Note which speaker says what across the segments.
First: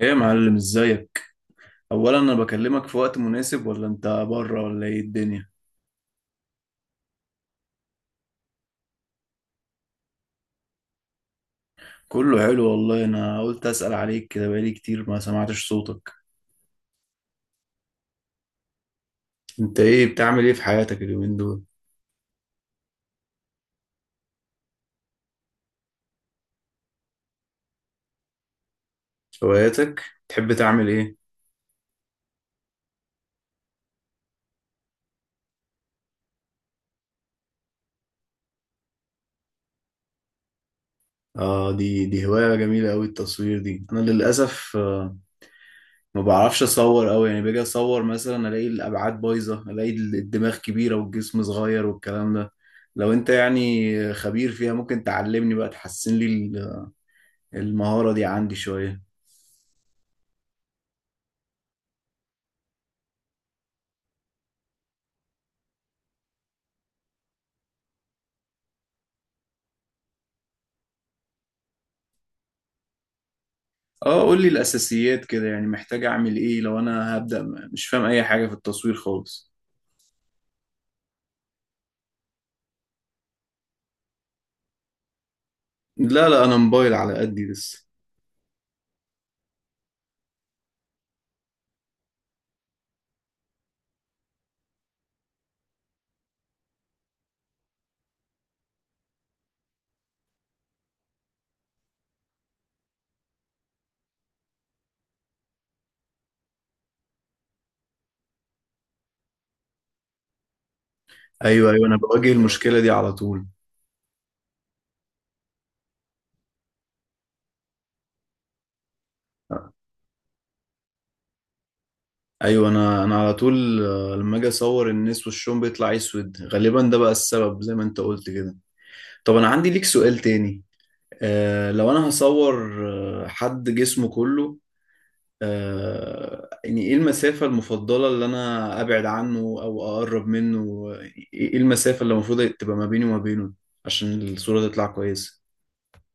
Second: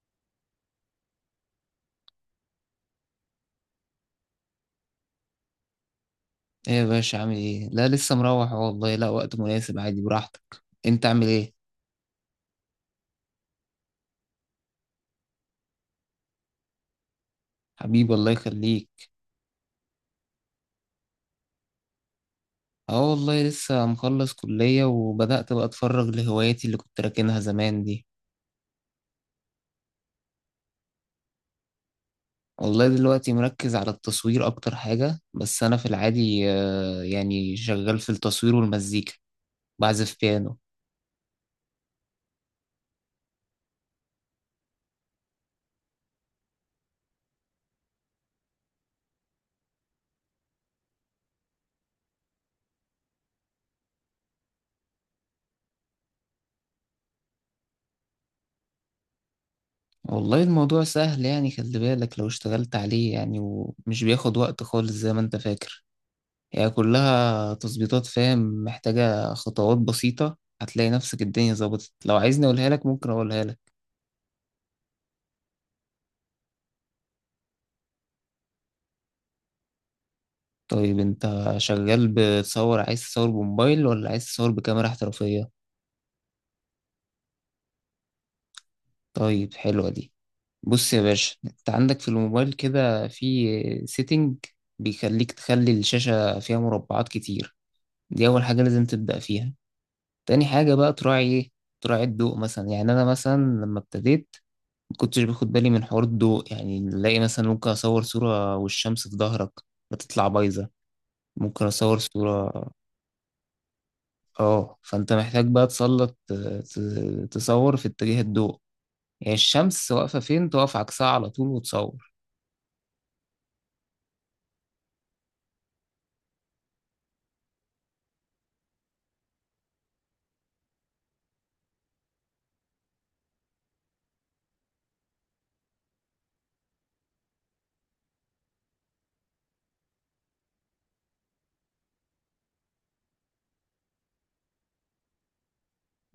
Speaker 1: ايه يا معلم، ازيك؟ اولا انا بكلمك في وقت مناسب، ولا انت بره، ولا ايه الدنيا؟
Speaker 2: ايه يا باشا عامل ايه؟ لا لسه مروح أهو، والله لا وقت مناسب، عادي براحتك. انت عامل ايه؟
Speaker 1: كله حلو والله. انا قلت اسأل عليك كده، بقالي كتير ما سمعتش صوتك.
Speaker 2: حبيبي الله يخليك.
Speaker 1: انت ايه بتعمل، ايه في حياتك اليومين دول؟
Speaker 2: اه والله لسه مخلص كلية وبدأت بقى اتفرغ لهواياتي اللي كنت راكنها زمان دي.
Speaker 1: هواياتك؟ تحب تعمل ايه؟
Speaker 2: والله دلوقتي مركز على التصوير اكتر حاجة. بس انا في العادي يعني شغال في التصوير والمزيكا، بعزف بيانو.
Speaker 1: اه، دي هواية جميلة قوي التصوير دي. انا للاسف ما بعرفش اصور قوي، يعني باجي اصور مثلا الاقي الابعاد بايظة، الاقي الدماغ كبيرة والجسم صغير والكلام ده. لو انت يعني خبير فيها ممكن تعلمني بقى، تحسن لي المهارة دي عندي شوية.
Speaker 2: والله الموضوع سهل، يعني خلي بالك لو اشتغلت عليه، يعني ومش بياخد وقت خالص زي ما انت فاكر. هي كلها تظبيطات، فاهم؟ محتاجة خطوات بسيطة، هتلاقي نفسك الدنيا ظبطت. لو عايزني أقولها لك ممكن أقولها لك.
Speaker 1: اه، قول لي الاساسيات كده، يعني محتاج اعمل ايه لو انا هبدأ مش فاهم اي حاجة في التصوير خالص؟
Speaker 2: طيب أنت شغال بتصور، عايز تصور بموبايل ولا عايز تصور بكاميرا احترافية؟
Speaker 1: لا لا، انا موبايل على قدي لسه.
Speaker 2: طيب حلوة دي. بص يا باشا، أنت عندك في الموبايل كده في سيتنج بيخليك تخلي الشاشة فيها مربعات كتير. دي أول حاجة لازم تبدأ فيها. تاني حاجة بقى تراعي إيه؟ تراعي الضوء. مثلا يعني أنا مثلا لما ابتديت ما كنتش باخد بالي من حوار الضوء. يعني نلاقي مثلا ممكن اصور صورة والشمس في ظهرك، بتطلع بايظة. ممكن
Speaker 1: ايوه ايوه، انا
Speaker 2: اصور
Speaker 1: بواجه
Speaker 2: صورة.
Speaker 1: المشكلة دي على طول.
Speaker 2: اه فانت محتاج بقى تسلط، تصور في اتجاه الضوء، يعني الشمس واقفة فين تقف عكسها على طول وتصور.
Speaker 1: ايوه، انا على طول لما اجي اصور الناس وشهم بيطلع اسود غالبا، ده بقى السبب زي ما انت قلت كده. طب انا عندي ليك سؤال تاني. آه، لو انا هصور حد جسمه كله، يعني ايه المسافة المفضلة اللي انا ابعد عنه او اقرب منه؟ يعني ايه المسافة اللي المفروض تبقى ما بيني وما بينه عشان الصورة تطلع كويسة؟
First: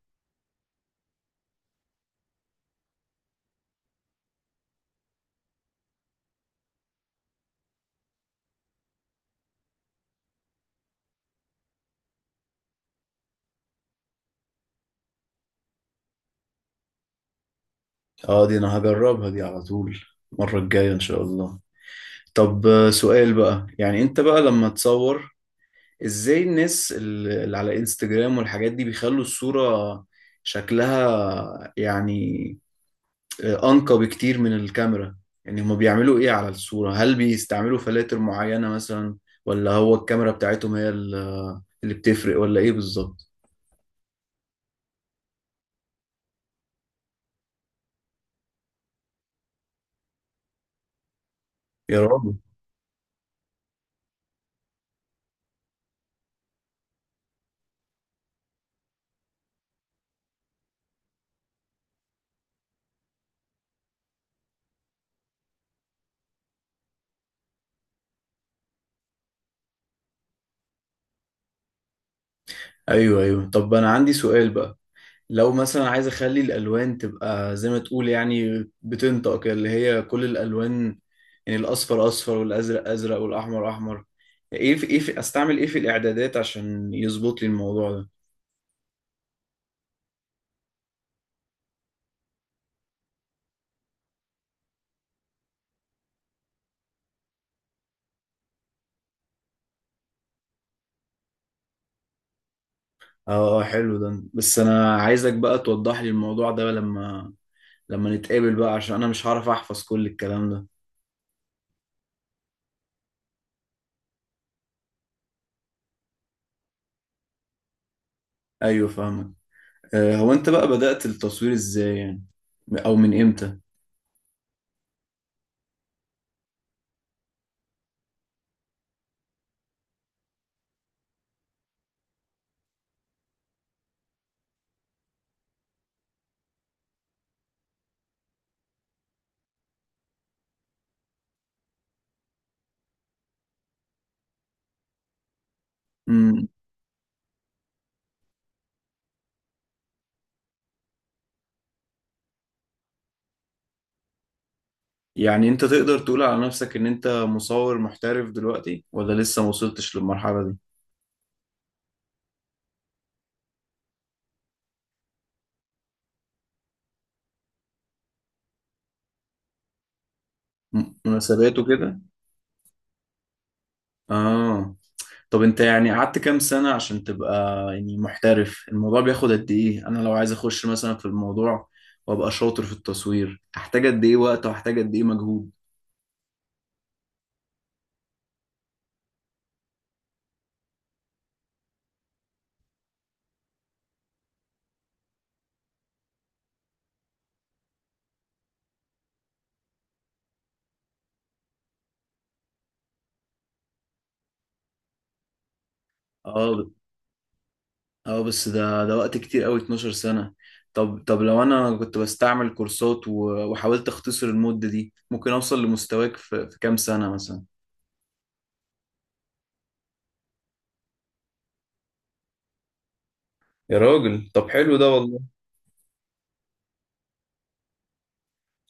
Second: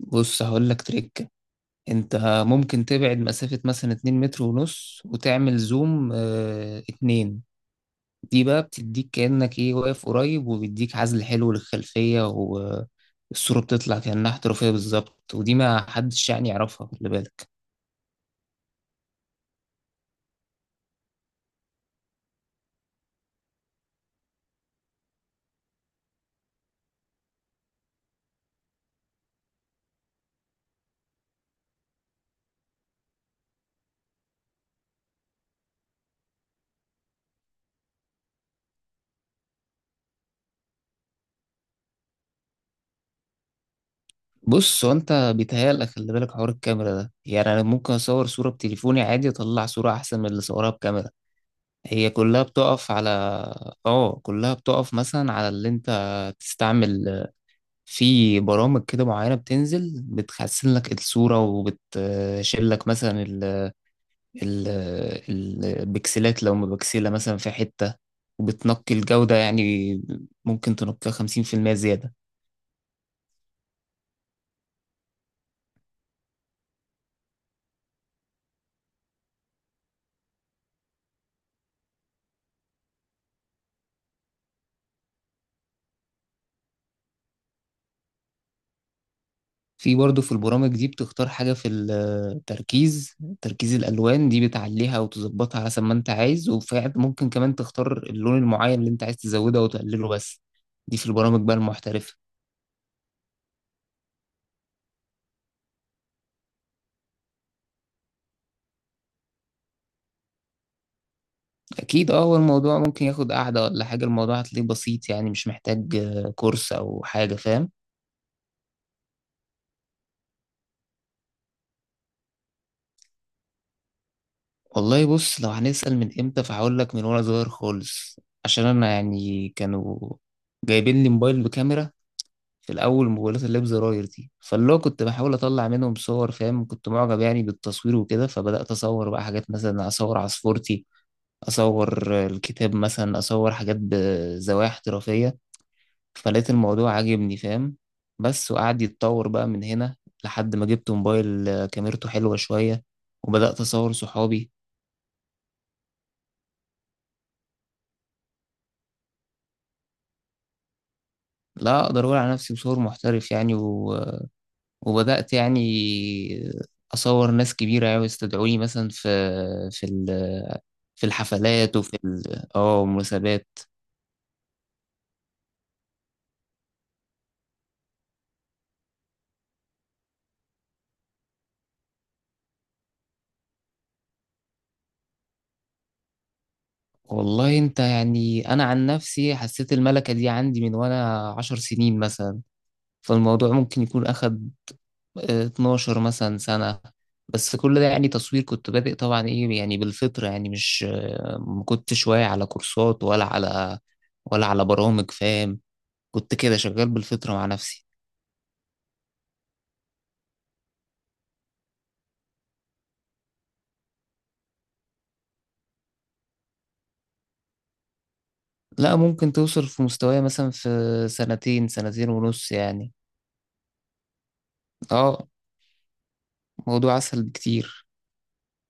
Speaker 2: بص هقول لك تريكة. انت ممكن تبعد مسافة مثلا 2 متر ونص وتعمل زوم 2. دي بقى بتديك كأنك ايه واقف قريب، وبيديك عزل حلو للخلفية، والصورة بتطلع كأنها احترافية بالظبط. ودي ما حدش يعني يعرفها، خلي بالك.
Speaker 1: اه، دي انا هجربها دي على طول المرة الجاية ان شاء الله. طب سؤال بقى. يعني انت بقى لما تصور، ازاي الناس اللي على انستجرام والحاجات دي بيخلوا الصورة شكلها يعني أنقى بكتير من الكاميرا؟ يعني هما بيعملوا إيه على الصورة؟ هل بيستعملوا فلاتر معينة مثلا، ولا هو الكاميرا بتاعتهم هي اللي بتفرق، ولا إيه بالظبط؟
Speaker 2: بص هو انت بيتهيألك، خلي بالك حوار الكاميرا ده، يعني انا ممكن اصور صورة بتليفوني عادي اطلع صورة احسن من اللي صورها بكاميرا.
Speaker 1: يا
Speaker 2: هي
Speaker 1: راجل.
Speaker 2: كلها بتقف على، اه كلها بتقف مثلا على اللي انت تستعمل. في برامج كده معينة بتنزل، بتحسن لك الصورة، وبتشيل لك مثلا البكسلات لو مبكسلة مثلا في حتة، وبتنقي الجودة يعني. ممكن تنقيها 50% زيادة.
Speaker 1: أيوه أيوه، طب أنا عندي سؤال بقى. لو مثلا عايز أخلي الألوان تبقى زي ما تقول يعني بتنطق كده، اللي هي كل الألوان، يعني الأصفر أصفر والأزرق أزرق والأحمر أحمر، إيه في إيه في أستعمل إيه في الإعدادات عشان يظبط لي الموضوع ده؟
Speaker 2: في برضه في البرامج دي بتختار حاجة في التركيز، تركيز الألوان. دي بتعليها وتظبطها حسب ما أنت عايز، وفعلا ممكن كمان تختار اللون المعين اللي أنت عايز تزوده أو تقلله. بس دي في البرامج بقى المحترفة.
Speaker 1: اه، حلو ده. بس انا عايزك بقى توضح لي الموضوع ده لما نتقابل بقى، عشان انا مش هعرف احفظ كل الكلام ده.
Speaker 2: أكيد. أه هو الموضوع ممكن ياخد قعدة ولا حاجة، الموضوع هتلاقيه بسيط يعني، مش محتاج كورس أو حاجة، فاهم؟
Speaker 1: ايوه فاهمك. هو انت بقى بدأت التصوير ازاي يعني، او من امتى؟
Speaker 2: والله بص، لو هنسأل من امتى فهقول لك من وانا صغير خالص. عشان انا يعني كانوا جايبين لي موبايل بكاميرا في الاول، موبايلات اللي بزراير دي، فاللي هو كنت بحاول اطلع منهم صور، فاهم؟ كنت معجب يعني بالتصوير وكده. فبدأت اصور بقى حاجات، مثلا اصور عصفورتي، اصور الكتاب مثلا، اصور حاجات بزوايا احترافية.
Speaker 1: امم
Speaker 2: فلقيت الموضوع عاجبني، فاهم؟ بس وقعد يتطور بقى من هنا لحد ما جبت موبايل كاميرته حلوة شوية، وبدأت أصور صحابي.
Speaker 1: يعني انت تقدر تقول على نفسك ان انت مصور محترف دلوقتي، ولا لسه ما وصلتش للمرحلة دي؟
Speaker 2: لا اقدر اقول على نفسي بصور محترف يعني، و... وبدات يعني اصور ناس كبيره، يعني يستدعوني مثلا في في
Speaker 1: مناسبات
Speaker 2: الحفلات وفي
Speaker 1: وكده.
Speaker 2: ال... اه مناسبات.
Speaker 1: اه، طب انت يعني قعدت كام سنة عشان تبقى يعني محترف؟ الموضوع بياخد قد ايه؟ انا لو عايز اخش مثلا في الموضوع وابقى شاطر في التصوير، احتاج قد ايه وقت واحتاج قد ايه مجهود؟
Speaker 2: والله انت يعني، انا عن نفسي حسيت الملكه دي عندي من وانا 10 سنين مثلا. فالموضوع ممكن يكون اخد 12 مثلا سنه. بس كل ده يعني تصوير كنت بادئ طبعا ايه يعني بالفطره، يعني مش ما كنتش واعي على كورسات، ولا على برامج، فاهم؟ كنت كده
Speaker 1: اه
Speaker 2: شغال بالفطرة مع نفسي.
Speaker 1: اه، بس ده وقت كتير قوي، 12 سنة. طب لو انا كنت بستعمل كورسات وحاولت اختصر المدة دي، ممكن اوصل لمستواك في كام سنة مثلا؟
Speaker 2: لا ممكن توصل في مستواي مثلا في 2 سنين، 2 سنين ونص يعني.
Speaker 1: يا راجل، طب حلو ده والله.
Speaker 2: اه موضوع أسهل بكتير.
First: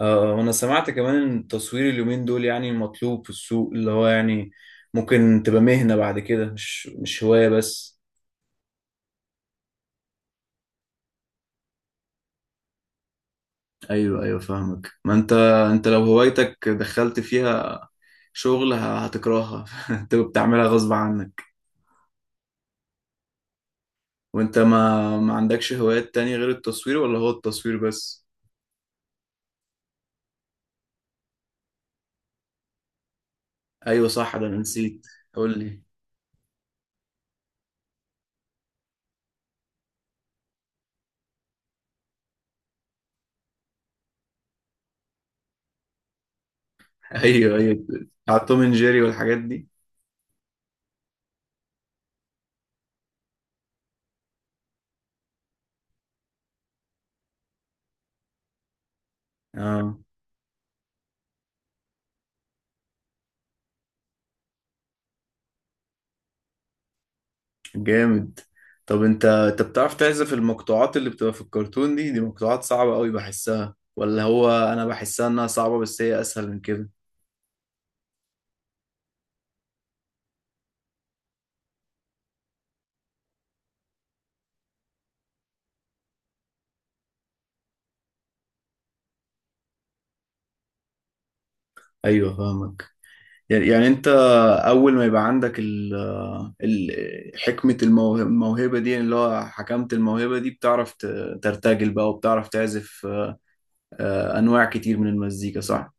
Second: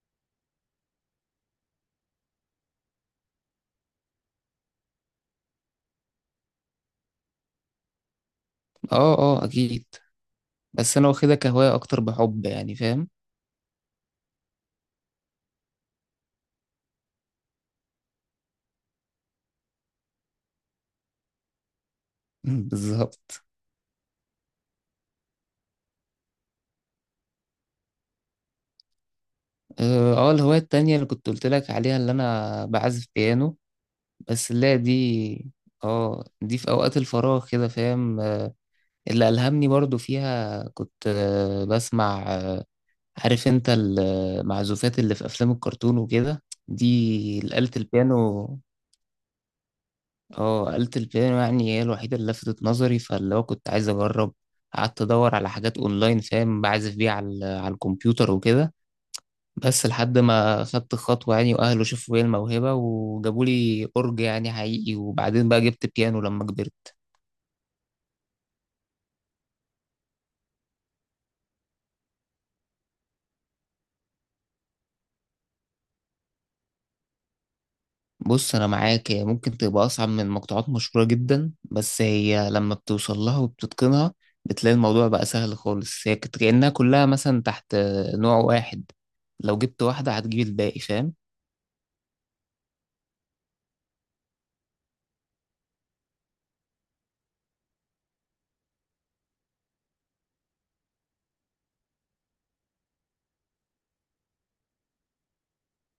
Speaker 1: آه، وانا سمعت كمان ان التصوير اليومين دول يعني مطلوب في السوق، اللي هو يعني ممكن تبقى مهنة بعد كده، مش هواية بس.
Speaker 2: اه اه أكيد. بس أنا واخدها كهواية أكتر، بحب يعني، فاهم؟
Speaker 1: ايوه ايوه فاهمك. ما انت، لو هوايتك دخلت فيها شغل هتكرهها انت بتعملها غصب عنك.
Speaker 2: بالظبط.
Speaker 1: وانت ما عندكش هوايات تانية غير التصوير، ولا هو التصوير بس؟
Speaker 2: اه الهواية التانية اللي كنت قلت لك عليها، اللي أنا بعزف بيانو.
Speaker 1: ايوه صح، ده
Speaker 2: بس
Speaker 1: انا
Speaker 2: لا
Speaker 1: نسيت.
Speaker 2: دي.
Speaker 1: قول لي.
Speaker 2: اه دي في أوقات الفراغ كده، فاهم؟ اللي ألهمني برضو فيها، كنت بسمع، عارف انت المعزوفات اللي في افلام الكرتون وكده، دي
Speaker 1: ايوه
Speaker 2: آلة
Speaker 1: ايوه، بتاع
Speaker 2: البيانو.
Speaker 1: توم اند جيري والحاجات دي.
Speaker 2: اه آلة البيانو يعني هي الوحيدة اللي لفتت نظري، فاللي هو كنت عايز اجرب. قعدت ادور على حاجات اونلاين، فاهم؟ بعزف بيها على على الكمبيوتر وكده. بس
Speaker 1: اه،
Speaker 2: لحد ما خدت خطوة يعني، واهله شافوا فيا الموهبة وجابوا لي اورج يعني حقيقي، وبعدين بقى جبت بيانو لما كبرت.
Speaker 1: جامد. طب انت بتعرف تعزف المقطوعات اللي بتبقى في الكرتون دي؟ دي مقطوعات صعبة قوي بحسها، ولا هو انا بحسها انها صعبة بس هي اسهل من كده؟
Speaker 2: بص انا معاك، هي ممكن تبقى اصعب من مقطوعات مشهوره جدا، بس هي لما بتوصل لها وبتتقنها بتلاقي الموضوع بقى سهل خالص. هي كأنها كلها مثلا تحت نوع واحد، لو جبت واحده هتجيب الباقي، فاهم؟
Speaker 1: ايوه فاهمك. يعني انت اول ما يبقى عندك حكمة الموهبة, دي اللي هو حكمت الموهبة دي، بتعرف ترتجل بقى وبتعرف تعزف انواع كتير من المزيكا، صح؟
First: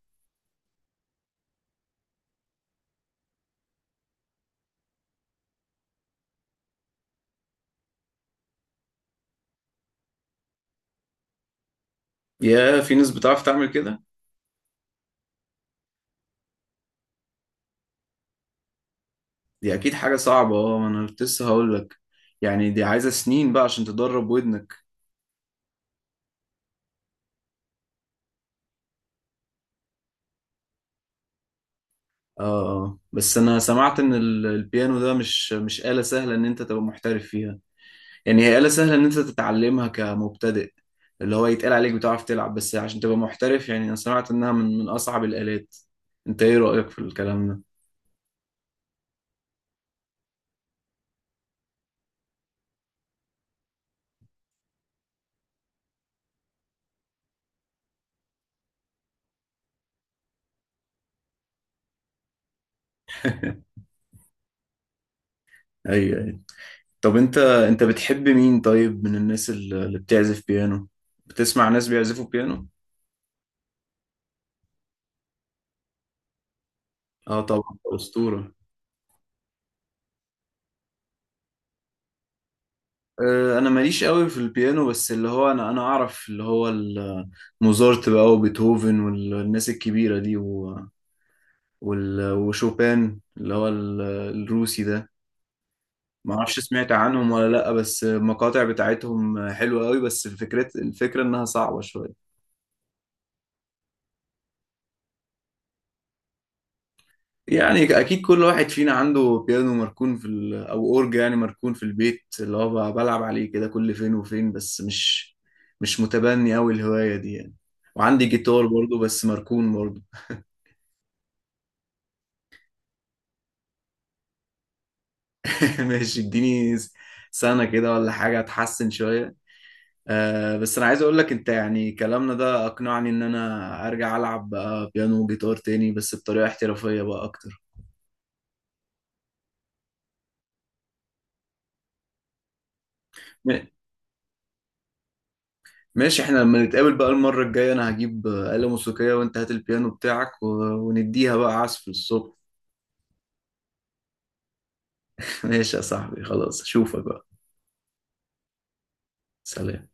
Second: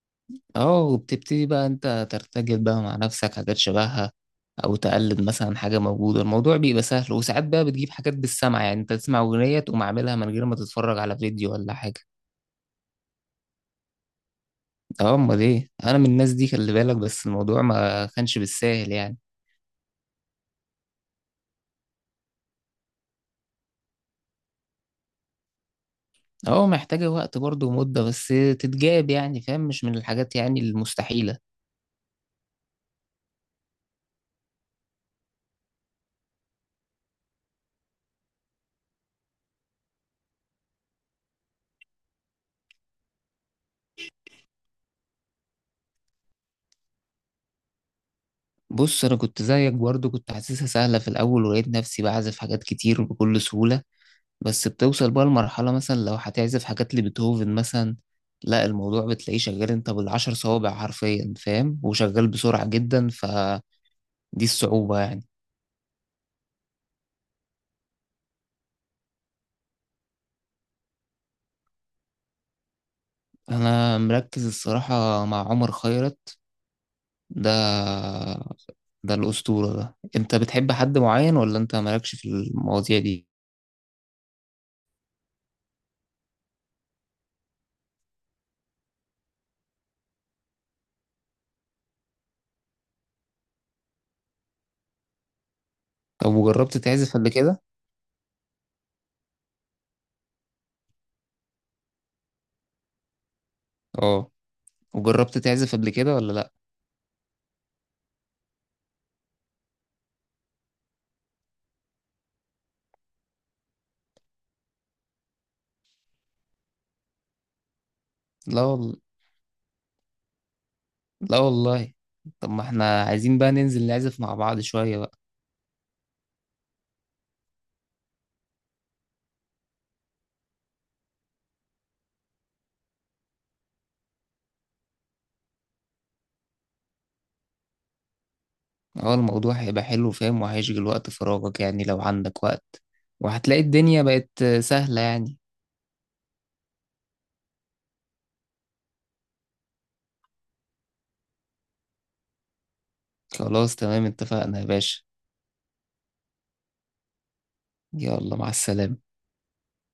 Speaker 2: اه وبتبتدي بقى انت ترتجل بقى مع نفسك حاجات شبهها، او تقلد مثلا حاجه موجوده. الموضوع بيبقى سهل، وساعات بقى بتجيب حاجات بالسمع، يعني انت تسمع اغنيه تقوم عاملها من غير ما تتفرج على فيديو ولا حاجه.
Speaker 1: يا، في ناس بتعرف تعمل كده.
Speaker 2: اه امال ايه، انا من الناس دي، خلي بالك. بس الموضوع ما كانش بالساهل يعني.
Speaker 1: دي اكيد حاجه صعبه. اه، ما انا كنت لسه هقول لك، يعني دي عايزه سنين بقى عشان تدرب ودنك.
Speaker 2: اه محتاجة وقت برضه ومدة بس تتجاب يعني، فاهم؟ مش من الحاجات يعني المستحيلة.
Speaker 1: اه. بس انا سمعت ان البيانو ده مش آلة سهله ان انت تبقى محترف فيها. يعني هي آلة سهله ان انت تتعلمها كمبتدئ، اللي هو يتقال عليك بتعرف تلعب، بس عشان تبقى محترف يعني انا سمعت انها من اصعب الآلات. انت ايه رأيك في الكلام ده؟
Speaker 2: بص أنا كنت زيك برضه، كنت حاسسها سهلة في الأول، ولقيت نفسي بعزف حاجات كتير وبكل سهولة. بس بتوصل بقى لمرحلة، مثلا لو هتعزف حاجات لبيتهوفن مثلا، لا الموضوع بتلاقيه شغال انت بالعشر صوابع حرفيا، فاهم؟ وشغال بسرعة جدا. فدي الصعوبة يعني.
Speaker 1: ايوه. طب انت بتحب مين طيب من الناس اللي بتعزف بيانو؟ بتسمع ناس بيعزفوا بيانو؟
Speaker 2: أنا مركز الصراحة مع عمر خيرت.
Speaker 1: اه
Speaker 2: ده
Speaker 1: طبعا، ده أسطورة.
Speaker 2: ده الأسطورة. ده أنت بتحب حد معين ولا أنت مالكش في المواضيع دي؟
Speaker 1: انا ماليش قوي في البيانو، بس اللي هو انا اعرف اللي هو موزارت بقى وبيتهوفن والناس الكبيرة دي وشوبان اللي هو الروسي ده. ما
Speaker 2: طب
Speaker 1: اعرفش
Speaker 2: وجربت
Speaker 1: سمعت
Speaker 2: تعزف قبل
Speaker 1: عنهم ولا
Speaker 2: كده؟
Speaker 1: لا، بس المقاطع بتاعتهم حلوة قوي، بس الفكرة انها صعبة شوية.
Speaker 2: اه وجربت تعزف قبل كده ولا لأ؟
Speaker 1: يعني اكيد كل واحد فينا عنده بيانو مركون او اورج يعني مركون في البيت، اللي هو بلعب عليه كده كل فين وفين، بس مش متبني قوي الهواية دي يعني. وعندي
Speaker 2: لا
Speaker 1: جيتار
Speaker 2: والله.
Speaker 1: برضه بس مركون برضه.
Speaker 2: لا والله. طب ما احنا عايزين بقى ننزل نعزف مع بعض شوية بقى.
Speaker 1: ماشي، اديني سنة كده ولا حاجة اتحسن شوية. آه، بس انا عايز اقول لك انت يعني كلامنا ده اقنعني ان انا ارجع العب بقى بيانو وجيتار تاني، بس بطريقة احترافية بقى اكتر.
Speaker 2: اه الموضوع هيبقى حلو، فاهم؟ وهيشغل وقت فراغك يعني لو عندك وقت، وهتلاقي الدنيا بقت سهلة يعني.
Speaker 1: ماشي، احنا لما نتقابل بقى المرة الجاية انا هجيب آلة موسيقية وانت هات البيانو بتاعك ونديها بقى عزف الصبح.
Speaker 2: خلاص تمام، اتفقنا يا باشا.
Speaker 1: ماشي يا صاحبي، خلاص، اشوفك بقى.
Speaker 2: يلا مع السلامة.
Speaker 1: سلام.